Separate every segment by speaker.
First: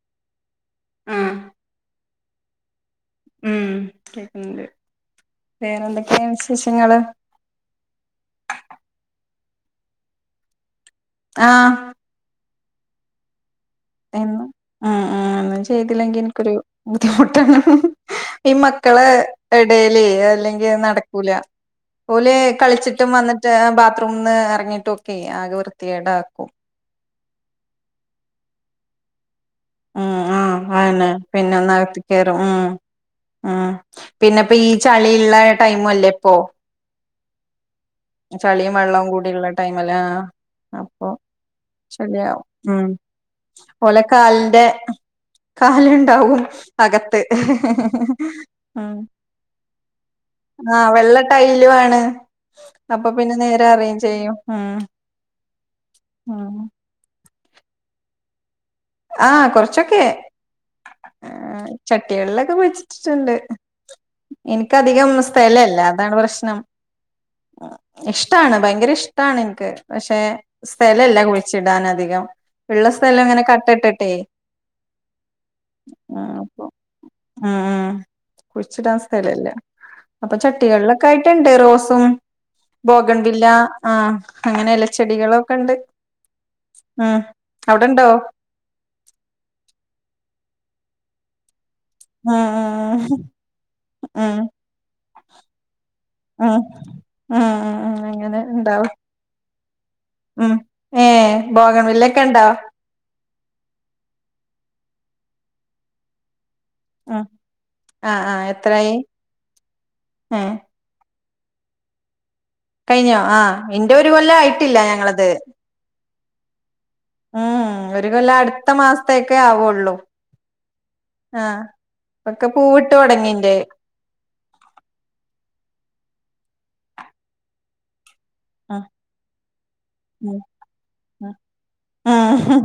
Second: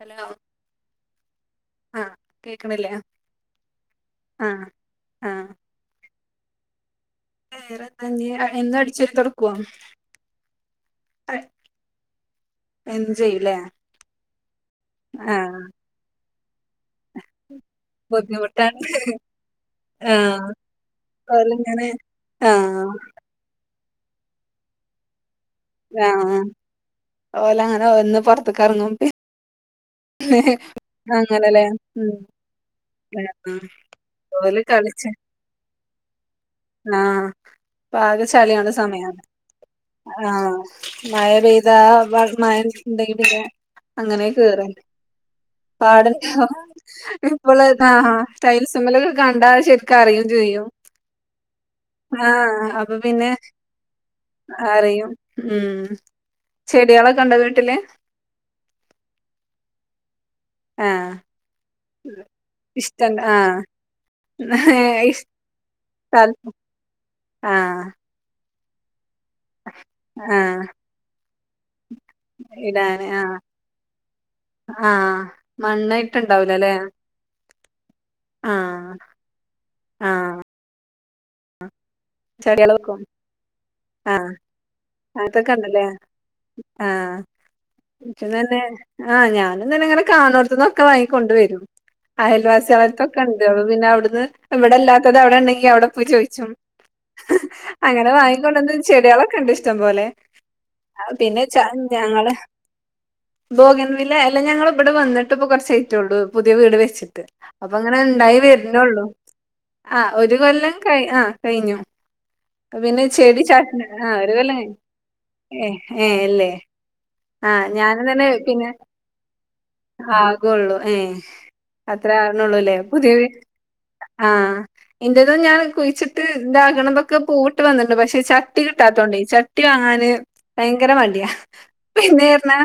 Speaker 1: Hello
Speaker 2: ആഹ്
Speaker 1: ആഹ് കേക്കണില്ലേ
Speaker 2: ഉം കേക്കുന്നുണ്ട്
Speaker 1: ആഹ് ആഹ്
Speaker 2: വേറെ എന്തൊക്കെയാ വിശേഷങ്ങള്
Speaker 1: വേറെ എന്താ ഞ്ഞി എന്നും അടിച്ചുവാരി തൊടക്കുവോ
Speaker 2: ആഹ്
Speaker 1: എന്നും ചെയ്യുംലെ
Speaker 2: എന്നും ആഹ് ആഹ് എന്നും ചെയ്തില്ലെങ്കിൽ എനിക്ക് ഒരു ബുദ്ധിമുട്ടാണ് ഈ
Speaker 1: ബുദ്ധിമുട്ടാണ്
Speaker 2: മക്കളെ എടേല്
Speaker 1: ആഹ്
Speaker 2: അല്ലെങ്കി അത് നടക്കൂല
Speaker 1: ഓലിങ്ങനെ
Speaker 2: ഓല്
Speaker 1: ആഹ്
Speaker 2: കളിച്ചിട്ടും വന്നിട്ട് ബാത്റൂമിന്ന് ഇറങ്ങിയിട്ടും ഒക്കെ ആകെ വൃ
Speaker 1: ആഹ് ഓല് അങ്ങനെ ഒന്ന് പൊറത്തൊക്കെ എറങ്ങും പി
Speaker 2: ഉം ആഹ് ആന്ന് പിന്നൊന്ന് അകത്തേക്ക് കേറും ഉം
Speaker 1: ആ
Speaker 2: ഉം പിന്നെപ്പ
Speaker 1: ഓല്
Speaker 2: ഈ ചളീള്ള ടൈമു അല്ലേ ഇപ്പൊ.
Speaker 1: ണാ പാകശാലിയാണ്
Speaker 2: ചളിയും വെള്ളവും
Speaker 1: സമയം
Speaker 2: കൂടിയുള്ള ടൈമല്ലേ
Speaker 1: ആഹ്
Speaker 2: അപ്പൊ
Speaker 1: മയ പെയ്താ
Speaker 2: ശരിയാവും ഉം
Speaker 1: മയേണ്ടങ്കി പിന്നെ
Speaker 2: ഓലെ
Speaker 1: അങ്ങനെ
Speaker 2: കാലിന്റെ
Speaker 1: കേറും പാടൽ
Speaker 2: കാലുണ്ടാവും അകത്ത്
Speaker 1: ഇപ്പോൾ ആഹ്
Speaker 2: ഉം
Speaker 1: ടൈൽസുമേലൊക്കെ കണ്ടാ ശരി ക്കറിയും ചെയ്യും
Speaker 2: ആഹ് വെള്ള ടൈലു ആണ്
Speaker 1: ആഹ് അപ്പൊ പിന്നെ
Speaker 2: നേരെ അറിയും ചെയ്യും
Speaker 1: അറിയും ഉം
Speaker 2: ഉം
Speaker 1: ചെടികളൊക്കെ ഉണ്ടോ വീട്ടില്.
Speaker 2: ആഹ് കൊറച്ചൊക്കെ
Speaker 1: ആഹ്
Speaker 2: ചട്ടികളിലൊക്കെ
Speaker 1: ഇഷ്ടം
Speaker 2: വെച്ചിട്ടിട്ടുണ്ട്
Speaker 1: ആഹ്
Speaker 2: എനിക്ക് അധികം സ്ഥലം ഇല്ല അതാണ്
Speaker 1: ഇഷ്ട
Speaker 2: പ്രശ്നം
Speaker 1: ആഹ്
Speaker 2: ഇഷ്ടാണ് ഭയങ്കര ഇഷ്ടാണ് എനിക്ക് പക്ഷെ.
Speaker 1: ആഹ്
Speaker 2: സ്ഥലല്ല കുയിച്ചിടാൻ അധികം ഉള്ള
Speaker 1: ഇടാന്
Speaker 2: സ്ഥലം
Speaker 1: ആഹ്
Speaker 2: ഇങ്ങനെ കട്ടട്ടിട്ടേ.
Speaker 1: ആഹ് മണ്ണായിട്ട്ണ്ടാവൂലല്ലേ.
Speaker 2: ആഹ് ആഹ് കുഴിച്ചിടാൻ സ്ഥലം ല്ല അപ്പൊ
Speaker 1: ആഹ്
Speaker 2: ച ട്ടികളിലൊക്കായിട്ടുണ്ട് റോസും
Speaker 1: ചെടികള് വെക്കും
Speaker 2: ബോഗൺ വില്ല ആ
Speaker 1: ആഹ്
Speaker 2: അങ്ങനെ
Speaker 1: അതൊക്കെ
Speaker 2: ഇലച്ചെടികളൊക്കെണ്ട്.
Speaker 1: ഉണ്ടല്ലേ ആഹ്
Speaker 2: ഉം അവിടൊണ്ടോ
Speaker 1: എനിക്കും തന്നെ ആഹ് ഞാനും പിന്നങ്ങനെ കാണോട്ത്ത്ന്നൊക്കെ വാങ്ങിക്കൊണ്ട് വരും
Speaker 2: ഉം
Speaker 1: അയൽവാസികളെഡ്ത്തൊക്കെ ഉണ്ട് അയൽവാസികളടുത്തൊക്കെണ്ട് അപ്പം പിന്നെ
Speaker 2: ഉം
Speaker 1: അവിടുന്ന്
Speaker 2: ഉം
Speaker 1: ഇവിടെല്ലാത്തത് അവിടെണ്ടെങ്കി അവിടെ പോയി ചോദി
Speaker 2: ആഹ്
Speaker 1: അങ്ങനെ വാങ്ങിക്കൊണ്ടന്ന് ചെടിളൊക്കെണ്ട് ഇഷ്ടം പോലെ.
Speaker 2: ഉം
Speaker 1: ആഹ്
Speaker 2: ഏഹ്
Speaker 1: പിന്നെ ചാ
Speaker 2: ബോഗൺവില്ലൊക്കെ
Speaker 1: ഞങ്ങള്.
Speaker 2: ഉണ്ടോ
Speaker 1: ബോഗൻ വില്ല അല്ല ഞങ്ങൾ ഇബടെ വന്നിട്ട് ഇപ്പ കുറച്ചായിറ്റുള്ളൂ പുതിയ വീട് വെ
Speaker 2: ഉം
Speaker 1: ച്ചിട്ട് അപ്പ ങ്ങനെ
Speaker 2: ആഹ്
Speaker 1: ഇണ്ടായി
Speaker 2: ആഹ് എത്രായി
Speaker 1: വരുന്നേള്ളൂ ആഹ് ഒരു
Speaker 2: ഏഹ്
Speaker 1: കൊല്ലം കയി ആഹ് കഴിഞ്ഞു പിന്നെ
Speaker 2: കഴിഞ്ഞോ
Speaker 1: ചെടി
Speaker 2: ആഹ്
Speaker 1: ചട്
Speaker 2: ഇന്റെ
Speaker 1: ആഹ് ഒരു കൊല്ലം കഴിഞ്ഞു
Speaker 2: ആയിട്ടില്ല ഞങ്ങളത്
Speaker 1: ഏ ഏ അല്ലേ
Speaker 2: ഉം
Speaker 1: ആഹ് ഞാനും
Speaker 2: ഒരു
Speaker 1: തന്നെ
Speaker 2: കൊല്ലം
Speaker 1: പിന്നെ
Speaker 2: അടുത്ത മാസത്തേക്കെ ആവുള്ളൂ
Speaker 1: ആകേള്ളൂ. ഏ
Speaker 2: ആഹ്
Speaker 1: അത്രേ
Speaker 2: ഒക്കെ
Speaker 1: ആകുന്നുള്ളൂല്ലേ
Speaker 2: പൂവിട്ട്
Speaker 1: പുതിയ വീ
Speaker 2: തുടങ്ങിന്റെ
Speaker 1: ആഹ് ഇന്റേതും ഞാൻ കുഴിച്ചിട്ട് ഇതാകണതൊക്കെ പൂവിട്ട് വന്നിണ്ട്. പക്ഷെ ച ട്ടി
Speaker 2: ഉം
Speaker 1: കിട്ടാത്തോണ്ടേ ചട്ടി വാങ്ങാന്
Speaker 2: ഉം
Speaker 1: ഭയങ്കര മടിയാ
Speaker 2: ഉം
Speaker 1: പിന്നെ പറഞ്ഞാ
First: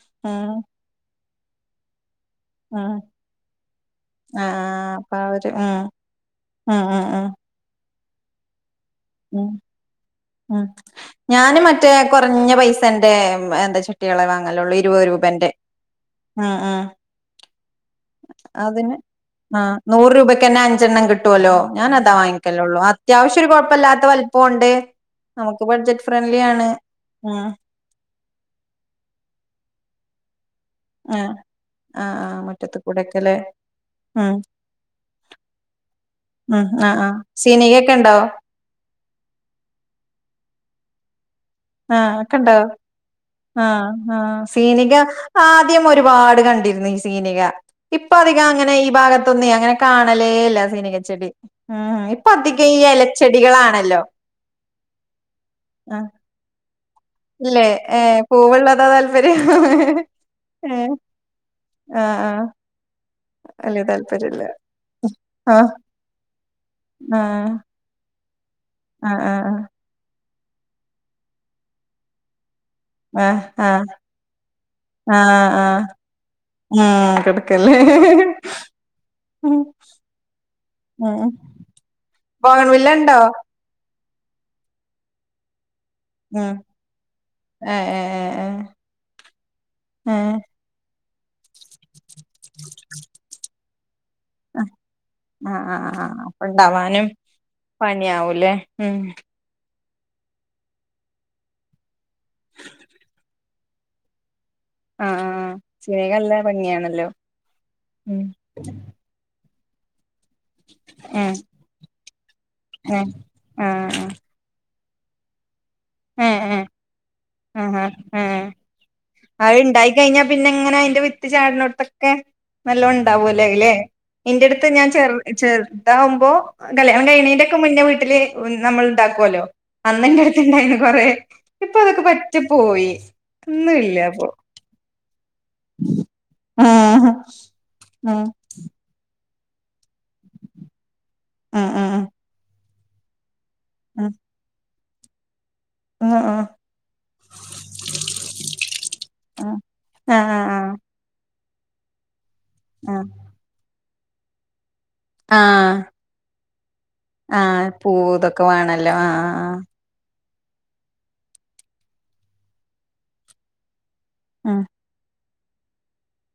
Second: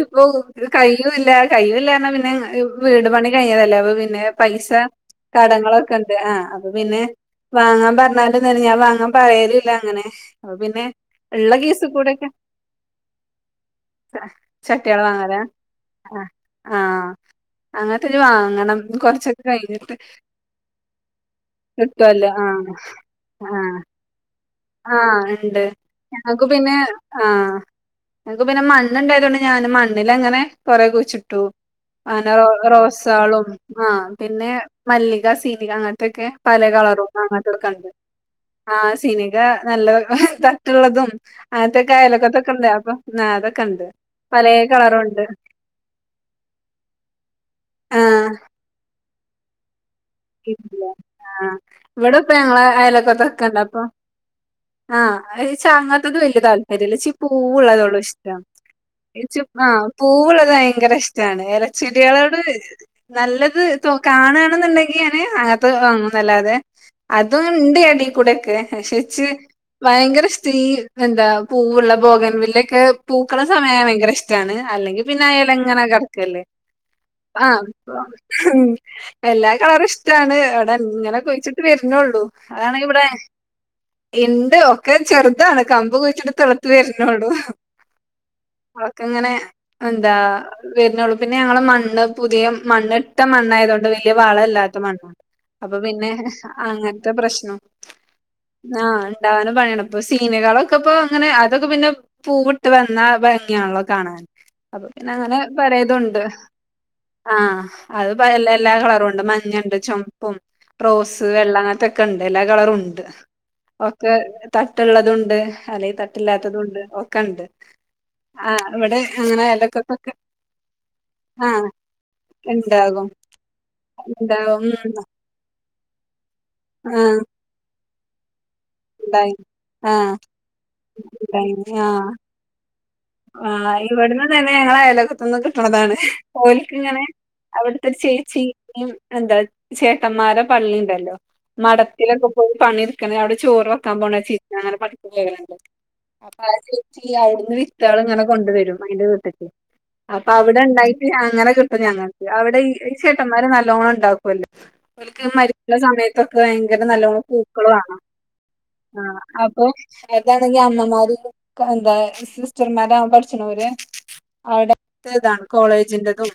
Speaker 1: ഇപ്പൊ
Speaker 2: ഉം ഉം
Speaker 1: ഇത് കയിയൂല്ല കയിയൂല പറഞ്ഞാ പിന്നെ ഇപ്പോ
Speaker 2: ഉം
Speaker 1: വീടുപണി കഴിഞ്ഞതല്ലേ അപ്പൊ പിന്നെ പൈസ
Speaker 2: ആഹ് അപ്പൊ അവര് ഉം
Speaker 1: കടങ്ങളൊക്കെണ്ട് ആഹ് അപ്പ
Speaker 2: ഉം
Speaker 1: പിന്നെ
Speaker 2: ഉം ഉം
Speaker 1: വാങ്ങാൻ പറഞ്ഞാല് തന്നെ ഞാൻ വാങ്ങാൻ
Speaker 2: ഉം
Speaker 1: പറയലില്ല അങ്ങനെ. അപ്പൊ
Speaker 2: ഉം
Speaker 1: പിന്നെ ഉള്ള കേസ് കൂടെക്കെ
Speaker 2: ത്തന്റെ എന്താ ചെട്ടികളെ വാങ്ങലുള്ളൂ
Speaker 1: ചട്ടികള്
Speaker 2: ഇരുപത്
Speaker 1: വാങ്ങലാ
Speaker 2: രൂപന്റെ ആഹ് ആഹ്
Speaker 1: അങ്ങനത്തെത് വാങ്ങണം
Speaker 2: അതിന്
Speaker 1: കൊറച്ചൊക്കെ
Speaker 2: ആ
Speaker 1: കഴിഞ്ഞിട്ട്
Speaker 2: നൂറ് രൂപക്ക്ന്നെ അഞ്ചെണ്ണം കിട്ടോലോ. ഞാൻ അതാ
Speaker 1: കിട്ടുവല്ലോ ആഹ്
Speaker 2: വാങ്ങിക്കലള്ളു. അത്യാവശ്യം ഒരു
Speaker 1: ആഹ്
Speaker 2: കൊഴപ്പല്ലാത്ത വലുപ്പം ഉണ്ട്.
Speaker 1: ആഹ് ഇണ്ട്
Speaker 2: നമുക്ക് ബഡ്ജറ്റ് ഫ്രണ്ട്ലി
Speaker 1: ഞങ്ങക്ക്
Speaker 2: ആണ്.
Speaker 1: പിന്നെ
Speaker 2: ഉം.
Speaker 1: ആഹ് ഞങ്ങക്ക് പിന്നെ മണ്ണുണ്ടായതോണ്ട് ഞാൻ മണ്ണിൽ അങ്ങനെ കൊറെ
Speaker 2: ആ
Speaker 1: കുഴിച്ചിട്ടു.
Speaker 2: ആ ആ
Speaker 1: അങ്ങനെ
Speaker 2: മുറ്റത്ത് കൂടെയൊക്കെല്ലേ
Speaker 1: റോസേളും, ആ
Speaker 2: ഉം
Speaker 1: പിന്നെ മല്ലിക, സീനിക, അങ്ങൻത്തെക്കെ.
Speaker 2: ഉം
Speaker 1: പലേ
Speaker 2: ആ ആ
Speaker 1: കളറും അങ്ങൻത്തൊക്കെണ്ട്.
Speaker 2: സീനികയൊക്കെ ഉണ്ടോ
Speaker 1: ആഹ് സിനിക നല്ല തട്ടുള്ളതും, അങ്ങനത്തൊക്കെ
Speaker 2: ആഹ് ഒക്കെ
Speaker 1: അയലൊക്കത്തൊക്കെ
Speaker 2: ഇണ്ടൊ.
Speaker 1: ഉണ്ട് അപ്പൊ ആ അതൊക്കെ ഉണ്ട്
Speaker 2: ആഹ് ആ
Speaker 1: പലേ
Speaker 2: സീനിക
Speaker 1: കളറുണ്ട്
Speaker 2: ആദ്യം ഒരുപാട് കണ്ടി സീനിക
Speaker 1: ആ
Speaker 2: ഇപ്പ അധികം അങ്ങനെ ഈ ഭാഗത്തൊന്നു അങ്ങനെ. കാണലേ ഇല്ല സീനികച്ചെടി. ഉം ഉം.
Speaker 1: ഇവിടെ
Speaker 2: ഇപ്പ
Speaker 1: ഞങ്ങളെ
Speaker 2: അധികം ഈ എലച്ചെടികളാണല്ലോ.
Speaker 1: ആഹ്
Speaker 2: ആഹ്
Speaker 1: ഇച്ചാങ്ങത്തത് വെല്യ താല്പര്യം ഇല്ല ഇച്ചി.
Speaker 2: ഇല്ലേ
Speaker 1: പൂവ്ള്ളതൊള്ളു
Speaker 2: ഏഹ്
Speaker 1: ഇഷ്ടം.
Speaker 2: പൂവുള്ളതാ
Speaker 1: ഇച്ച്
Speaker 2: താല്പര്യം
Speaker 1: ആ പൂവ്ള്ളത്
Speaker 2: ഏഹ്
Speaker 1: ഭയങ്കര ഇഷ്ടാണ് എല
Speaker 2: ആഹ്
Speaker 1: ചെട്യേളോട്
Speaker 2: ആഹ്
Speaker 1: നല്ലത്
Speaker 2: വല്യ
Speaker 1: തു
Speaker 2: താല്പര്യല്ല
Speaker 1: കാണാണ്ന്നുണ്ടെങ്കി
Speaker 2: ആഹ്
Speaker 1: അങ്ങത്തെ ഞാന് വങ്ങുന്നല്ലാതെ അതും
Speaker 2: ആഹ്
Speaker 1: ഇണ്ട് എടി കൂടെക്കെ പക്ഷെ ഇച്ച്.
Speaker 2: ആഹ്
Speaker 1: ഭയങ്കര സ്റ്റീ എന്താ പൂവുള്ള ബോഗൻ വില്ലൊക്കെ
Speaker 2: ആഹ്
Speaker 1: പൂക്കള
Speaker 2: ആഹ്
Speaker 1: സമയം
Speaker 2: ആഹ്
Speaker 1: ഭയങ്കര ഇഷ്റ്റാണ്. അല്ലെങ്കി പിന്നെ
Speaker 2: ആഹ്
Speaker 1: അയ്ലങ്ങനെ
Speaker 2: ആഹ്
Speaker 1: കെടക്കല്ലെ.
Speaker 2: ഉം
Speaker 1: ആ
Speaker 2: കിടക്കല്ലേ
Speaker 1: എല്ലാ
Speaker 2: ഉം
Speaker 1: കള റ് ഇഷ്ടാണ്. ഇവിടെ അങ്ങനെ
Speaker 2: ഉം
Speaker 1: കുഴി ച്ചിട്ട് വരുന്നൊള്ളു. അതാണെങ്കി
Speaker 2: ബോഗൺവില്ല
Speaker 1: ഇവിടെ
Speaker 2: ഇണ്ടോ
Speaker 1: ഇണ്ട് ഒക്കെ ചെറുതാണ്. കമ്പ് കുയി
Speaker 2: ഉം
Speaker 1: ച്ചടിത്ത്ളത്ത് വര്ന്നൊള്ളു.
Speaker 2: ഏഹ് ഏഹ് ഏഹ്
Speaker 1: ഒക്കെ യിങ്ങനെ എന്താ
Speaker 2: ഏഹ്
Speaker 1: വര്ന്നൊള്ളു. പിന്നെ ഞങ്ങളെ മണ്ണ് പുതിയ മണ്ണിട്ട മണ്ണായതുകൊണ്ട് വല്ല്യ വള
Speaker 2: ഏഹ്
Speaker 1: ഇല്ലാത്ത മണ്ണ
Speaker 2: ആഹ്
Speaker 1: അപ്പൊ
Speaker 2: ആഹ്
Speaker 1: പിന്നെ
Speaker 2: ആഹ് അപ്പൊ ഇണ്ടാവാനും
Speaker 1: അങ്ങൻത്തെ പ്രശ്നം
Speaker 2: പണിയാവൂല്ലേ
Speaker 1: ആ
Speaker 2: ഉം
Speaker 1: ഉണ്ടാവാനും പണ്യാണ് ഇപ്. അപ്പൊ സീനുകളളൊക്കെ ഇപ്പോ അങ്ങനെ അതൊക്കെ പിന്നെ പൂവിട്ട് വന്ന ഭംഗ്യാണല്ലോ കാണാന്. അപ്പൊ പിന്നെ
Speaker 2: ആഹ്
Speaker 1: അങ്ങനെ
Speaker 2: ആഹ് സിനിമക്ക്
Speaker 1: പലേതുണ്ട്.
Speaker 2: നല്ല ഭംഗിയാണല്ലോ
Speaker 1: ആ അത്
Speaker 2: ഉം
Speaker 1: എല്ല എല്ലാ കളറുണ്ട് മഞ്ഞണ്ട് ചൊമ റോസ്
Speaker 2: ഏഹ്
Speaker 1: വെള്ള അങ്ങൻത്തൊക്കെ ഇണ്ട്. എല്ലാ കളറു ഉണ്ട്.
Speaker 2: ഏഹ് ആഹ്
Speaker 1: ഒക്കെ തട്ട്ള്ളതുണ്ട്. അല്ലെങ്കി തട്ട്
Speaker 2: ഏഹ് ഏഹ്
Speaker 1: ഇല്ലാത്തതുണ്ട്. ഒക് ക്കെണ്ട്.
Speaker 2: ആഹ് ഏഹ്
Speaker 1: ആ ഇവിടെ അങ്ങനെ
Speaker 2: അത് ഇണ്ടായി
Speaker 1: അയലൊക്കത്തൊക്കെ.
Speaker 2: കഴിഞ്ഞാ പിന്നെ ഇങ്ങനെ അയിന്റെ വിത്ത്
Speaker 1: ആ ഇണ്ടാകും.
Speaker 2: ല്ലെലേ. ഇന്റേട്ത്ത് ഞാൻ ചെ ചെറുതാകുമ്പോ കല്യാണം
Speaker 1: ആഹ്
Speaker 2: കയ്യിണേന്റെക്കെ മുന്നെ വീട്ടില് നമ്മൾ
Speaker 1: ഉണ്ടായി
Speaker 2: ഇണ്ടാക്ക്വാല്ലോ. അന്ന്
Speaker 1: ആഹ്
Speaker 2: ഇന്റെടുത്തണ്ടായിന്നി കൊറേ. ഇപ്പ അതൊക്കെ പറ്റെ പോയി.
Speaker 1: ആ
Speaker 2: ഒന്നും ഇല്ല
Speaker 1: ഇവിട്ന്ന്
Speaker 2: ഇപ്പൊ
Speaker 1: തന്നെ ഞങ്ങളെ അയലൊക്കത്ത്നിന്ന് താണ്. ഓലിക്കിങ്ങനെ
Speaker 2: ആഹ്
Speaker 1: അവിടുത്തെ
Speaker 2: ഉം
Speaker 1: ചേച്ചി. എന്താ ചേട്ടന്മാരെ പള്ളി ഇണ്ടല്ലോ.
Speaker 2: ഉം ഉം
Speaker 1: മഠത്തിലൊക്കെ പോയി പണി എടുക്ക്ണ്. അവിടെ ചോറ് വക്കാൻ
Speaker 2: ഉം
Speaker 1: പോണ ചേച്ചി അങ്ങനെ പഠിക്കും ചെയ്യ്ണ് ഇണ്ട് അപ
Speaker 2: ഉം
Speaker 1: ചെയ്യാ ഔട്ന്നു കുട്ട്യേള് ഇങ്ങനെ കൊണ്ടുവെരും. അയ്ന്റെ വീട്ട്ക്ക്.
Speaker 2: ആഹ് ആഹ് ആഹ്
Speaker 1: അപ്പൊ
Speaker 2: ആഹ്
Speaker 1: അവിടെ
Speaker 2: ആഹ്
Speaker 1: ഉണ്ടായിട്ട് അങ്ങനെ കിട്ടും ഞങ്ങക് അവിടെ ഈ
Speaker 2: ആഹ്
Speaker 1: ചേട്ടന്മാരെ നല്ലോണം ഇണ്ടാക്ക്വല്ലോ. അവക്ക് മരിക്ക്ണ
Speaker 2: ആഹ്
Speaker 1: സമയത്ത് തൊക്കെ ഭയങ്കര നല്ലോണം
Speaker 2: ആഹ്
Speaker 1: പൂക്കള് വാണം.
Speaker 2: പൂവ് ഇതൊക്കെ വേണല്ലോ
Speaker 1: ആ
Speaker 2: ആഹ്
Speaker 1: അപ്പൊ അതാണെങ്കി അമ്മമാര് എന്താ സിസ്റ്റർമാരാവാൻ പഠിച്ച്ണോരു
Speaker 2: ഉം
Speaker 1: അവിടെ ന്റെതാണ്. കോളേജിന്റെതും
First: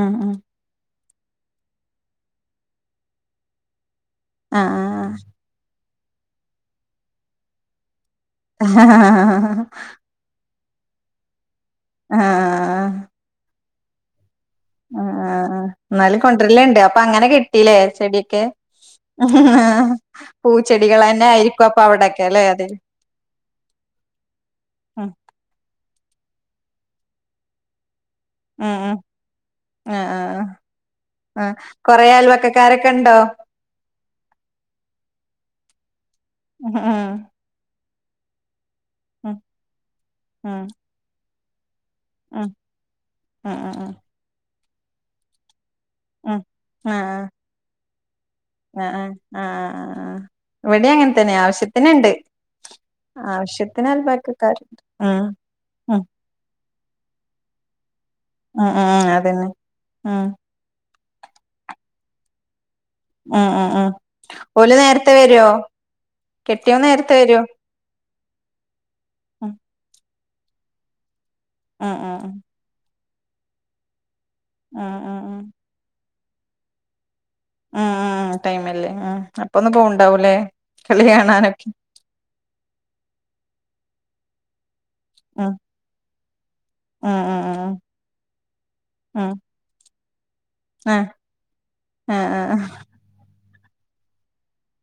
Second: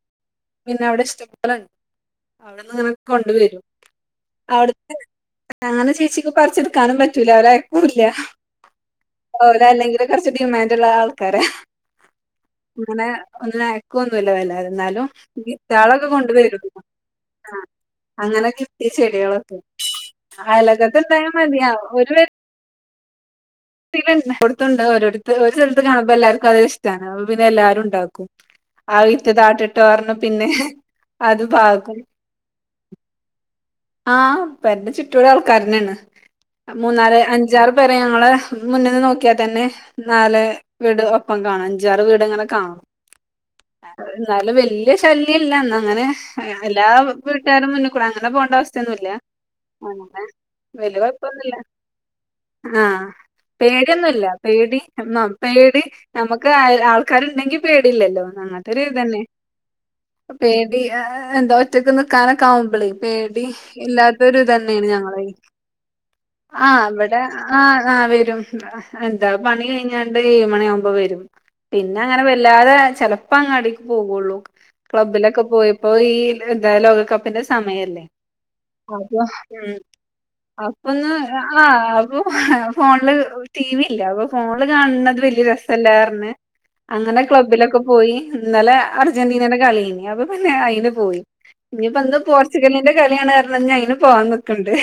Speaker 2: ഉം ഉം
Speaker 1: പിന്നെ അവിടെ ഇഷ്ടപോലെണ്ട്. അവിട്ന്നങ്ങനെ കൊണ്ടുവരും.
Speaker 2: ആഹ്
Speaker 1: അവിട്ത്തെ അങ്ങനെ ചേച്ചിക്ക് പറിച്ച് ഇട്ക്കാനും പറ്റൂല. ഓല് അയക്കൂല്ല. ഓലെ അല്ലെങ്കില് കൊറ്ച്ച് ഡിമാൻടുള്ള ആൾക്കാര
Speaker 2: ആ. ആ.
Speaker 1: ഇങ്ങനെ ഒന്നിനും അയക്കോന്നുല്ല വല്ലാതെ. എന്നാലും
Speaker 2: ആഹ്
Speaker 1: [unintelligible]
Speaker 2: എന്നാലും
Speaker 1: കൊണ്ട് വരും
Speaker 2: കൊണ്ടരലുണ്ട് അപ്പൊ അങ്ങനെ കിട്ടീല്ലേ ചെടിയൊക്കെ
Speaker 1: അങ്ങനൊക്കെ ചെടികളൊക്കെ അയലോക്കത്തുണ്ടായ
Speaker 2: പൂച്ചെടികളന്നെ ആയിരിക്കും അപ്പൊ
Speaker 1: മതിയാവും ഒരു
Speaker 2: അവിടൊക്കെ അല്ലെ അത്
Speaker 1: അടുത്തുണ്ട്
Speaker 2: ഉം
Speaker 1: ഓരോരുത്ത് ഒരു സ്ഥലത്ത് കാണുമ്പോ എല്ലാവർക്കും അത് ഇഷ്ടമാണ് അപ്പൊ പിന്നെ എല്ലാരും ഇണ്ടാക്കും
Speaker 2: ഉം ഉം
Speaker 1: അതിട്ടു താഴത്തിട്ട്
Speaker 2: ആഹ്
Speaker 1: പറഞ്ഞു
Speaker 2: ആഹ്
Speaker 1: പിന്നെ അത് പാകും
Speaker 2: ക്കാരൊക്കെ ഇണ്ടോ
Speaker 1: ആ പേരെന്റെ ചുറ്റും ആൾക്കാരന്നെയാണ്
Speaker 2: ഉം ഉം
Speaker 1: മൂന്നാല് അഞ്ചാറ് പെര ഞങ്ങള് മുന്നന്ന്
Speaker 2: ഉം
Speaker 1: നോക്കിയാൽ തന്നെ നാല് വീട് ഒപ്പം കാണാന്ണ്ട് അഞ്ചാറു വീട്ങ്ങനെ
Speaker 2: ഉം
Speaker 1: കാണും
Speaker 2: ഉം ഉം
Speaker 1: എന്നാലും വെല്യ ശല്യം ഇല്ല എന്നാ അങ്ങനെ
Speaker 2: ഉം
Speaker 1: എല്ലാ
Speaker 2: ആഹ്
Speaker 1: വീട്ടുകാരും മുന്നിൽക്കൂടെ അങ്ങനെ പോണ്ട അവസ്ഥ ഒന്നുല്ല
Speaker 2: ആഹ് ആഹ്
Speaker 1: അങ്ങനെ
Speaker 2: ഇവിടെ
Speaker 1: വെല്യ
Speaker 2: അങ്ങനെ തന്നെ
Speaker 1: കൊയപ്പൊന്നുല്ല
Speaker 2: ആവശ്യത്തിനുണ്ട്
Speaker 1: ആഹ്
Speaker 2: ആവശ്യത്തിന്
Speaker 1: പേടിയൊന്നുല്ല പേടി
Speaker 2: അയൽവക്കക്കാരുണ്ട്
Speaker 1: എന്ന
Speaker 2: ഉം
Speaker 1: പേടി
Speaker 2: ഉം
Speaker 1: നമ്മക്ക് ആൾക്കാരുണ്ടെങ്കിൽ പേടില്ലല്ലോ
Speaker 2: ഉം
Speaker 1: അങ്ങനത്തെ ഒരു
Speaker 2: ഉം
Speaker 1: ഇത്
Speaker 2: ഉം
Speaker 1: തന്നെ
Speaker 2: അതന്നെ ഉം
Speaker 1: പേടി പേ എന്താ ഒറ്റക്ക് നിക്കാനൊക്കെ ആവുമ്പളെ പേടി
Speaker 2: ഉം ഉം ഉം
Speaker 1: ഇല്ലാത്തൊരു
Speaker 2: ഓല്
Speaker 1: ഇതന്നെയാണ്
Speaker 2: നേരത്തെ
Speaker 1: ഞങ്ങളെ
Speaker 2: വരുവോ കെട്ടിയോൻ
Speaker 1: ആഹ്
Speaker 2: നേരത്തെ
Speaker 1: അവിടെ
Speaker 2: വരുവോ
Speaker 1: ആഹ് ആഹ് വരും എന്താ
Speaker 2: ഉം
Speaker 1: പണി കഴിഞ്ഞാണ്ട് ഏഴ് മണി ആവുമ്പോ വരും
Speaker 2: ഉം
Speaker 1: പിന്നെ അങ്ങനെ
Speaker 2: ഉം
Speaker 1: വല്ലാതെ ചെല പ്പം അങ്ങാടിക്ക് പോകുള്ളൂ
Speaker 2: ഉം ഉം ഉം
Speaker 1: ക്ലബ്ബിലൊക്കെ പോയപ്പോ ഈ എന്താ ലോകകപ്പിന്റെ സമയല്ലേ
Speaker 2: ആ ടൈമല്ലേ ഉം
Speaker 1: അതാ
Speaker 2: അപ്പൊ ഒന്ന്
Speaker 1: മ്മ്
Speaker 2: പോവുണ്ടാവൂലേ കളി
Speaker 1: അപ്പൊന്ന്
Speaker 2: കാണാനൊക്കെ
Speaker 1: ആഹ് അപ്പൊ ഫോണില് ടീ വി ഇല്ല അപ്പൊ ഫോണില് കാണണത് വല്യ
Speaker 2: ഉം
Speaker 1: രസല്ലാന്ന് പറഞ്ഞ്
Speaker 2: ഉം
Speaker 1: അങ്ങനെ
Speaker 2: ഉം ഉം
Speaker 1: ക്ലബ്ബിലൊക്കെ പോയി ഇന്നലെ
Speaker 2: ഉം
Speaker 1: അർജന്റീനെടെ കളി അപ്പൊ പിന്നെ അയിന്
Speaker 2: ആഹ്
Speaker 1: പോയി ഇനിയിപ്പോ ഇന്ന്
Speaker 2: ആഹ്
Speaker 1: പോർച്ചുഗലിന്റെ കളിയാണ് പറഞ്ഞ് ഇന്ന് അയിന് പോവാൻ നിക്കിണ്ട്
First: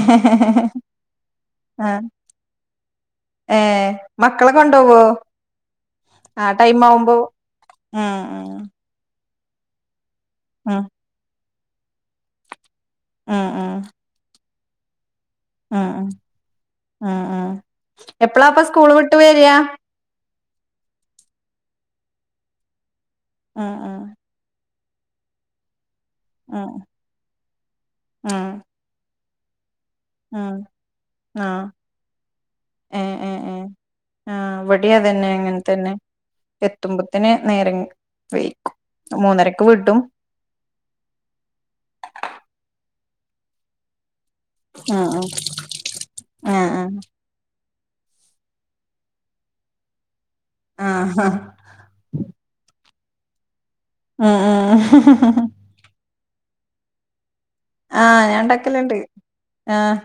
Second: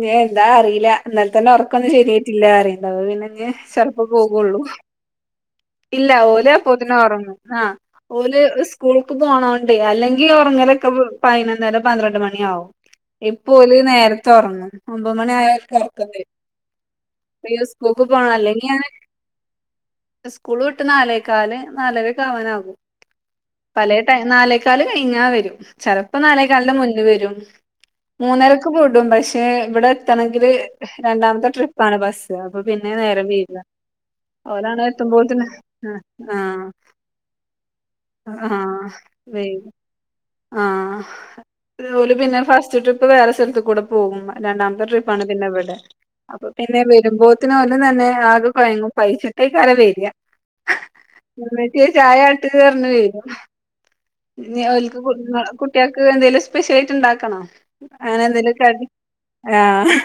Speaker 1: ഞ് എന്താ അറിയില്ല ഇന്നലെ തന്നെ ഒറക്കൊന്നും
Speaker 2: ആഹ്
Speaker 1: ശരിയായിട്ടില്ലാ പറയണ്ട് അപ്പൊ പിന്നെ ഇഞ്
Speaker 2: ഏഹ്
Speaker 1: [unintelligible]
Speaker 2: മക്കളെ കൊണ്ടോവോ
Speaker 1: ഇല്ല
Speaker 2: ആ
Speaker 1: ഓല്
Speaker 2: ടൈം
Speaker 1: അപ്പോത്തിന്
Speaker 2: ആവുമ്പോ
Speaker 1: ഒറങ്ങും ആഹ്
Speaker 2: ഉം
Speaker 1: ഓല് ഇസ്
Speaker 2: ഉം
Speaker 1: സ്കൂള്ക്ക് പോണോണ്ടേ അല്ലെങ്കി
Speaker 2: ഉം
Speaker 1: ഒറങ്ങലൊക്കെ പൈനൊന്നര പന്ത്രണ്ട് മണിയാവും
Speaker 2: ഉം
Speaker 1: ഇപ്പോ ഓല്
Speaker 2: ഉം
Speaker 1: നേരത്തെ ഒറങ്ങും ഒമ്പത് മണി ആയ
Speaker 2: ഉം
Speaker 1: ഉറക്കം
Speaker 2: ഉം
Speaker 1: വരും
Speaker 2: ഉം
Speaker 1: ഇപ്പം
Speaker 2: ഉം
Speaker 1: ഈ സ്കൂള്ക്ക് പോണല്ലെ
Speaker 2: എപ്പളാപ്പ
Speaker 1: അല്ലെങ്കി
Speaker 2: സ്കൂള് വിട്ട് വരിക
Speaker 1: സ്കൂള് വിട്ട് നാലേക്കാല് നാലരക്കാവാനാകും
Speaker 2: ഉം
Speaker 1: പലേ
Speaker 2: ഉം
Speaker 1: ടൈം നാലേ ക്കാല് കയിഞ്ഞാ വരും ചെലപ്പോ നാലേ
Speaker 2: ഉം
Speaker 1: ക്കാലിന് മുന്നേ വരും
Speaker 2: ഉം
Speaker 1: മൂന്നരക്ക് വിടും പക്ഷെ ഇവിടെ എത്തണെങ്കില്
Speaker 2: ഉം
Speaker 1: രണ്ടാമത്തെ
Speaker 2: ആഹ്
Speaker 1: ട്രിപ്പാണ് ബസ്സ് അപ്പൊ പിന്നെ
Speaker 2: ഏഹ്
Speaker 1: നേരം
Speaker 2: ഏഹ് ഏഹ്
Speaker 1: വയ്കാ
Speaker 2: ആഹ്
Speaker 1: ഒരാള്
Speaker 2: ഇവടിം അതന്നെ
Speaker 1: എത്തുമ്പോത്തിന്
Speaker 2: അങ്ങനെ തന്നെ
Speaker 1: അഹ് ആഹ്
Speaker 2: എത്തുമ്പത്തിന് നേരം
Speaker 1: ആഹ്
Speaker 2: വൈകും
Speaker 1: വൈ
Speaker 2: മൂന്നരക്ക് വിടും
Speaker 1: ആഹ് ഓല് പിന്നെ ഫസ്റ്റ് ട്രിപ്പ് വേറെ സ്ഥലത്ത്ക്കുടെ പോകും രണ്ടാമത്തെ
Speaker 2: ആഹ്
Speaker 1: ട്രിപ്പാണ് പിന്നെ ഇവടെ അപ്പൊ
Speaker 2: ആഹ്
Speaker 1: പിന്നെ വരുമ്പോ ത്തിന്നും ഓല് തന്നെ ആകെ കൊയങ്ങും പൈച്ചിട്ടായിക്കാരം വര്യ
Speaker 2: ആഹ്
Speaker 1: ച്ചിയെ ചായാട്ട് പറഞ്ഞ് വരും
Speaker 2: ആഹ് ആഹ് ആഹ്
Speaker 1: കുട്ട്യോൾക്ക് എന്തേലും സ്പെഷ്യലായിട്ട് ഉണ്ടാക്കണോ
Speaker 2: ആഹ് ഞാൻ
Speaker 1: അങ്ങനെന്തേലൊക്കെ കടി
Speaker 2: ഇണ്ടാക്കല്ണ്ട്
Speaker 1: ആഹ്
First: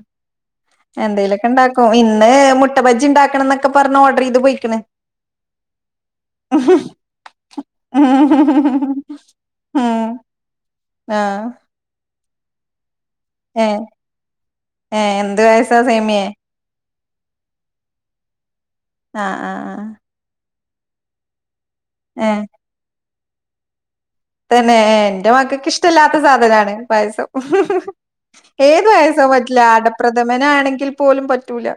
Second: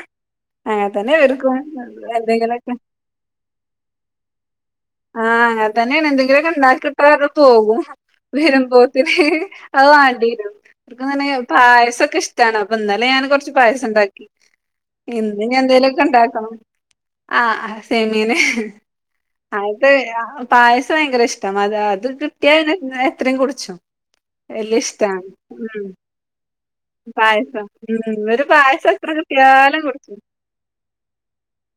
Speaker 1: അങ്ങനെ തന്നെ ഇവർക്കും
Speaker 2: എന്തേലൊക്കെണ്ടാക്കും ഇന്ന്
Speaker 1: എന്തെങ്കിലൊക്കെ
Speaker 2: മുട്ട ബജ്ജി ഇണ്ടാക്കണംന്നൊക്കെ പറഞ്ഞ് ഓർഡറ് ചെയ്ത് പോയിക്കണ്
Speaker 1: ആഹ് അങ്ങനെതന്നേണ് എന്തെങ്കിലൊക്കെ ഇണ്ടാക്ക്ട്ട പറഞ്ഞ് പോകും വരുമ്പോത്തിന് അത്
Speaker 2: ഉം
Speaker 1: വാണ്ടി വരും ഇവർക്കിങ്ങനെ
Speaker 2: ആഹ്
Speaker 1: പായസൊക്കെ ഇഷ്ടാണ് അപ്പൊ ഇന്നലെ ഞാൻ കൊറച്ച്
Speaker 2: ഏഹ്
Speaker 1: പായസണ്ടാക്കി
Speaker 2: ഏഹ് എന്ത്
Speaker 1: ഇന്ന് ഇനി
Speaker 2: പായസാ
Speaker 1: എന്തേലൊക്കെ
Speaker 2: സേമിയേ
Speaker 1: ഇണ്ടാക്കണം ആഹ് ആഹ് സേമിയെന്നേ
Speaker 2: ആഹ് ആഹ്
Speaker 1: അത് ആഹ് പായസം ഭയങ്കര ഇഷ്ടാ അത് കിട്ടിയാല് പിന്നെ എത്രയും കുടിച്ചും
Speaker 2: തന്നേ
Speaker 1: വല്യ ഇഷ്ടാണ്
Speaker 2: എന്റെ മക്കക്ക്
Speaker 1: ഉം
Speaker 2: ഇഷ്ടല്ലാത്ത സാധനാണ് പായസം
Speaker 1: ഉം ഒരു
Speaker 2: ഏത്
Speaker 1: പായസം എത്ര
Speaker 2: പായസോം പറ്റില്ല
Speaker 1: കിട്ടിയാലും കുടിച്ചും
Speaker 2: അടപ്രഥമനാണെങ്കിൽ പോലും പറ്റുല്ല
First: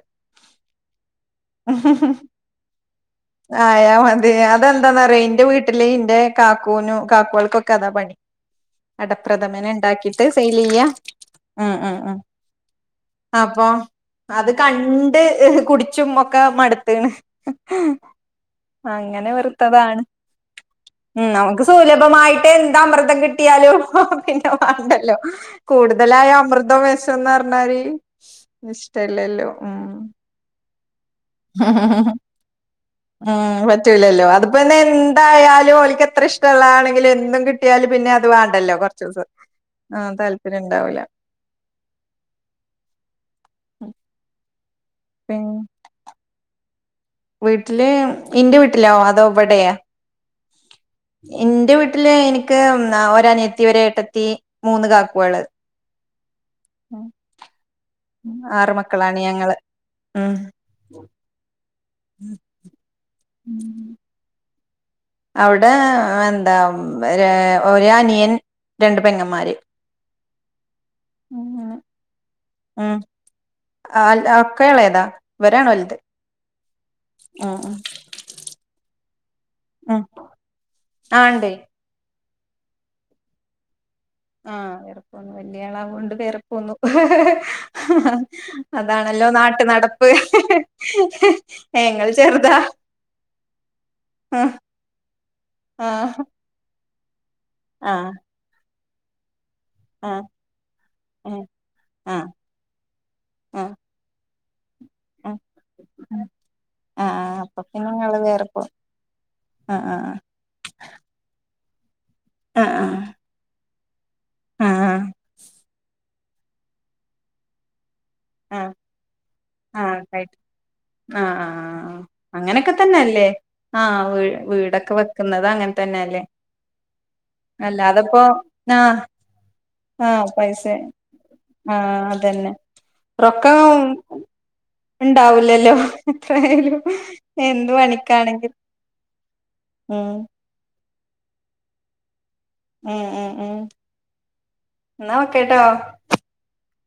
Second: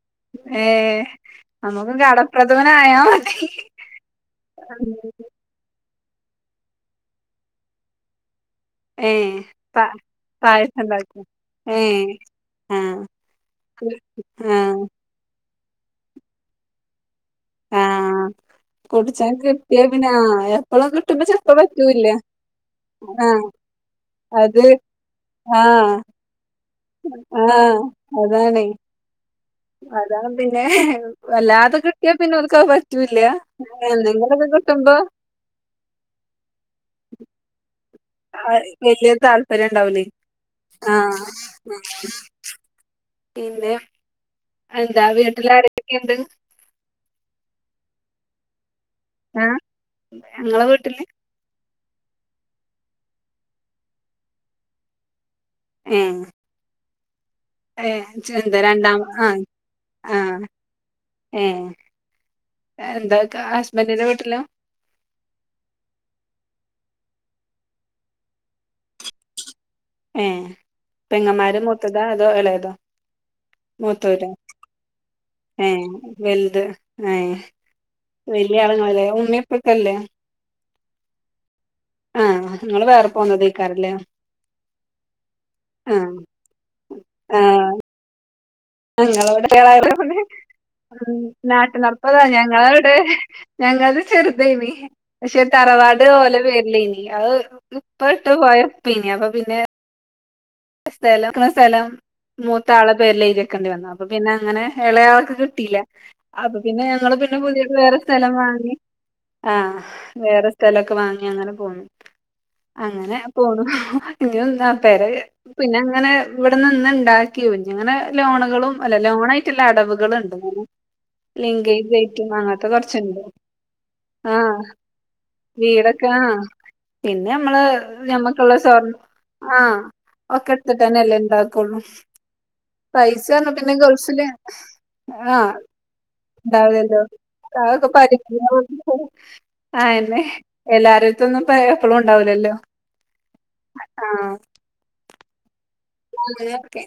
Speaker 1: ഏഹ് നമുക്ക് കടപ്രഥമനായാ മതി
Speaker 2: ആയാ മതി അതെന്താന്നറിയോ ഇന്റെ വീ ട്ടില് ഇന്റെ കാക്കൂനും കാക്കോൾക്ക് അതാ പണി
Speaker 1: ഏഹ്
Speaker 2: അടപ്രഥമന്
Speaker 1: പാ
Speaker 2: ഇണ്ടാക്കീട്ട് സെയിലിയ്യ
Speaker 1: പായസം ഉണ്ടാക്കും
Speaker 2: ഉം ഉം
Speaker 1: ഏഹ്
Speaker 2: ഉം
Speaker 1: ആഹ്
Speaker 2: അപ്പൊ അത് ക
Speaker 1: ആഹ്
Speaker 2: ണ്ട് കുടിച്ചും ഒക്കെ മടുത്ത് ക്ണ്
Speaker 1: ആഹ് കുടിച്ചാൻ കിട്ടിയാ
Speaker 2: വെറുത്തതാണ്
Speaker 1: പിന്നേ എപ്പളും കിട്ടുമ്പോ
Speaker 2: ഉം
Speaker 1: ചെലപ്പോ
Speaker 2: നമുക്ക്
Speaker 1: പറ്റൂല്ല
Speaker 2: സുലഭമായിട്ട് എന്ത്‌ അമൃതം
Speaker 1: ആഹ്
Speaker 2: കിട്ടിയാളും പിന്നെ
Speaker 1: അത്
Speaker 2: വേണ്ടല്ലോ
Speaker 1: ആഹ്
Speaker 2: കൂടുതലായി അമൃതും വെ ഷംന്ന്
Speaker 1: ആഹ്
Speaker 2: പറഞാരി ഇഷ്ടല്ലല്ലോ ഉം
Speaker 1: അതാ പിന്നെ വല്ലാതെ കിട്ടിയാ
Speaker 2: ഉം
Speaker 1: പിന്നെ ഓൽക്കത് പറ്റൂല്ല
Speaker 2: പറ്റൂലല്ലോ
Speaker 1: എന്തെങ്കിലൊക്കെ
Speaker 2: അതിപ്പന്നെ
Speaker 1: കിട്ടുമ്പോ
Speaker 2: എന്തായാലും ഓല്ക്ക് എത്ര ഇഷ് ടള്ളാണെങ്കിലും എന്നും കിട്ടിയാല് പിന്നെ അത് വേണ്ടല്ലോ കൊറച്ച്
Speaker 1: വല്യ
Speaker 2: ദിവസം
Speaker 1: താല്പര്യം
Speaker 2: ആ
Speaker 1: ഇണ്ടാവുല്ലേ
Speaker 2: താല്പര്യം ഉണ്ടാവൂല
Speaker 1: ആഹ് പിന്നെ എന്താ
Speaker 2: പിൻ
Speaker 1: വീട്ടില് ആരൊക്കെക്കെണ്ട്
Speaker 2: വീട്ടില് ഇന്റെ വീട്ടിലോ അതോ
Speaker 1: ആഹ്
Speaker 2: ഇവിടെയാ
Speaker 1: ഇങ്ങളെ വീട്ടില്
Speaker 2: ഇന്റെ വീട്ടില് എനിക്ക് ഒരനിയത്തി ഒര് എട്ടത്തി മൂന്ന് കാക്കോള്
Speaker 1: ഏഹ്
Speaker 2: ഉം
Speaker 1: ഏഹ. ചെന്താ രണ്ടാം ആഹ.
Speaker 2: ഉം
Speaker 1: ആഹ. ഏഹ എന്താ ക ഹസ്ബന്റിന്റെ വീട്ടിലോ.
Speaker 2: അവിടെ ഹ്. എന്താ ഒരഅനിയൻ. രണ്ട് പെങ്ങന്മാര്..
Speaker 1: ഏഹേ. പെങ്ങമ്മാര്
Speaker 2: ഉം
Speaker 1: മൂത്തതാ അതോ എളെതോ. മൂതോരോ..
Speaker 2: ഒക്കെ എളേതാ ഇവരാണ്
Speaker 1: ഏഹ
Speaker 2: വലുത്
Speaker 1: എന്ത്. ഏഹ.
Speaker 2: ഉം
Speaker 1: വെല്യ ള്ങ്ങളലേ. ' ഉമ്മിപ്പക്കല്ലേ..
Speaker 2: ആഹ ഉണ്ട്..
Speaker 1: ആഹ. നിങ്ങള് വേറെ പോന്ന തായ്ക്കരല്ലേ..
Speaker 2: ആഹ. വലിയാളാ വോണ്ട് വേറെ പോന്നു.
Speaker 1: ഞങ്ങളവിടെ വേറെയതോണ്ട്. മ്മ്ഹ്
Speaker 2: ഞങ്ങൾ
Speaker 1: നാട്ടിനർപ്പതാ
Speaker 2: ചെറുതാ
Speaker 1: ഞങ്ങളവിടെ. ഞങ്ങൾത്
Speaker 2: ആഹ്
Speaker 1: ചെറ്തേന്നി. പഷേ തറവാട്
Speaker 2: ആഹ്
Speaker 1: ഓലെ പേരിലേനി.. അഹ് ഇപ്പ ഇട്ട് പോയ ഒപ്പയിന്. അപ്പൊ പിന്നെ..
Speaker 2: ആഹ..
Speaker 1: സ്ഥലക്ക്ണ സലം മൂത്തആളെ പേരിലെഴ്‌തിക്കേണ്ടി
Speaker 2: ആഹ്
Speaker 1: വന്നു. അപ്പൊ പിന്നെ അങ്ങനെ.. എളെആൾക്
Speaker 2: ആഹ്
Speaker 1: കിട്ടില.
Speaker 2: ആഹ്
Speaker 1: അപ്പൊ പിന്നെ ഞങ്ങള് പിന്നെ
Speaker 2: ആഹ് അപ്പൊ
Speaker 1: പുതിയത് വേറെ
Speaker 2: ഞങ്ങള്
Speaker 1: സ്ഥലം
Speaker 2: വേറെപ്പോ
Speaker 1: വാങ്ങി.. ആഹ
Speaker 2: ആഹ് ആഹ്
Speaker 1: വേറെ സ് സ്ഥലക്കെ വാങ്ങി അങ്ങനെ പോന്നു.
Speaker 2: ആഹ്
Speaker 1: അങ്ങനെ പോന്നു.
Speaker 2: ആഹ്
Speaker 1: ഞ്ഞുന്നാപെര
Speaker 2: ആഹ്
Speaker 1: അങ്ങനെ ഇവിടെ നിന്ന്ണ്ടാ ക്കി അങ്ങനെ
Speaker 2: ആഹ്
Speaker 1: ലോണുകളും. അല്ല ലോണ ആയിട്ടല്ല
Speaker 2: ആഹ്
Speaker 1: അടവുകള്..
Speaker 2: കഴി ആഹ്
Speaker 1: ലിങ്കെ ലൈറ്റു [unintelligible] മ്മ അങ്ങനെത്തെ കൊറച്ചുണ്ട്..
Speaker 2: ആഹ. വീ.
Speaker 1: ആഹ്
Speaker 2: വീടൊക്കെ വെക്കുന്നത് അങ്ങൻതന്നെല്ലേ..
Speaker 1: പിന്നെമ്മള്. ഞമ്മക്ള്ള. സ്വർ
Speaker 2: ആഹ്
Speaker 1: ആഹ..
Speaker 2: ആഹ് പൈസ
Speaker 1: ഒക്കെടുത്തിട്ടന്നെല്ലേ. ണ്ടാക്കുള്ളൂ
Speaker 2: ആഹ് അതന്നെ റൊക്കം
Speaker 1: പൈസന്ന്ട്ടെ [unintelligible] ന്നെ. ഗൾഫില. ആഹ്
Speaker 2: ഉണ്ടാവൂലല്ലോ എത്രായാലും
Speaker 1: ഉണ്ടാവില്ലല്ലോ
Speaker 2: എന്ത്
Speaker 1: അതൊക്കെ പടിക്കും
Speaker 2: പണിക്കാണെങ്കിലും
Speaker 1: പോതിനും ആഹ്
Speaker 2: ഉം
Speaker 1: അതന്നെ എല്ലാരെട്തും ന്ന് ഇപ്പെ എപ്പളും ഉണ്ടാവുലല്ലോ.
Speaker 2: മ് മ് മ് എന്നാ ഓകെ ട്ടോ.
Speaker 1: റൂമിൽ ഒക്കെ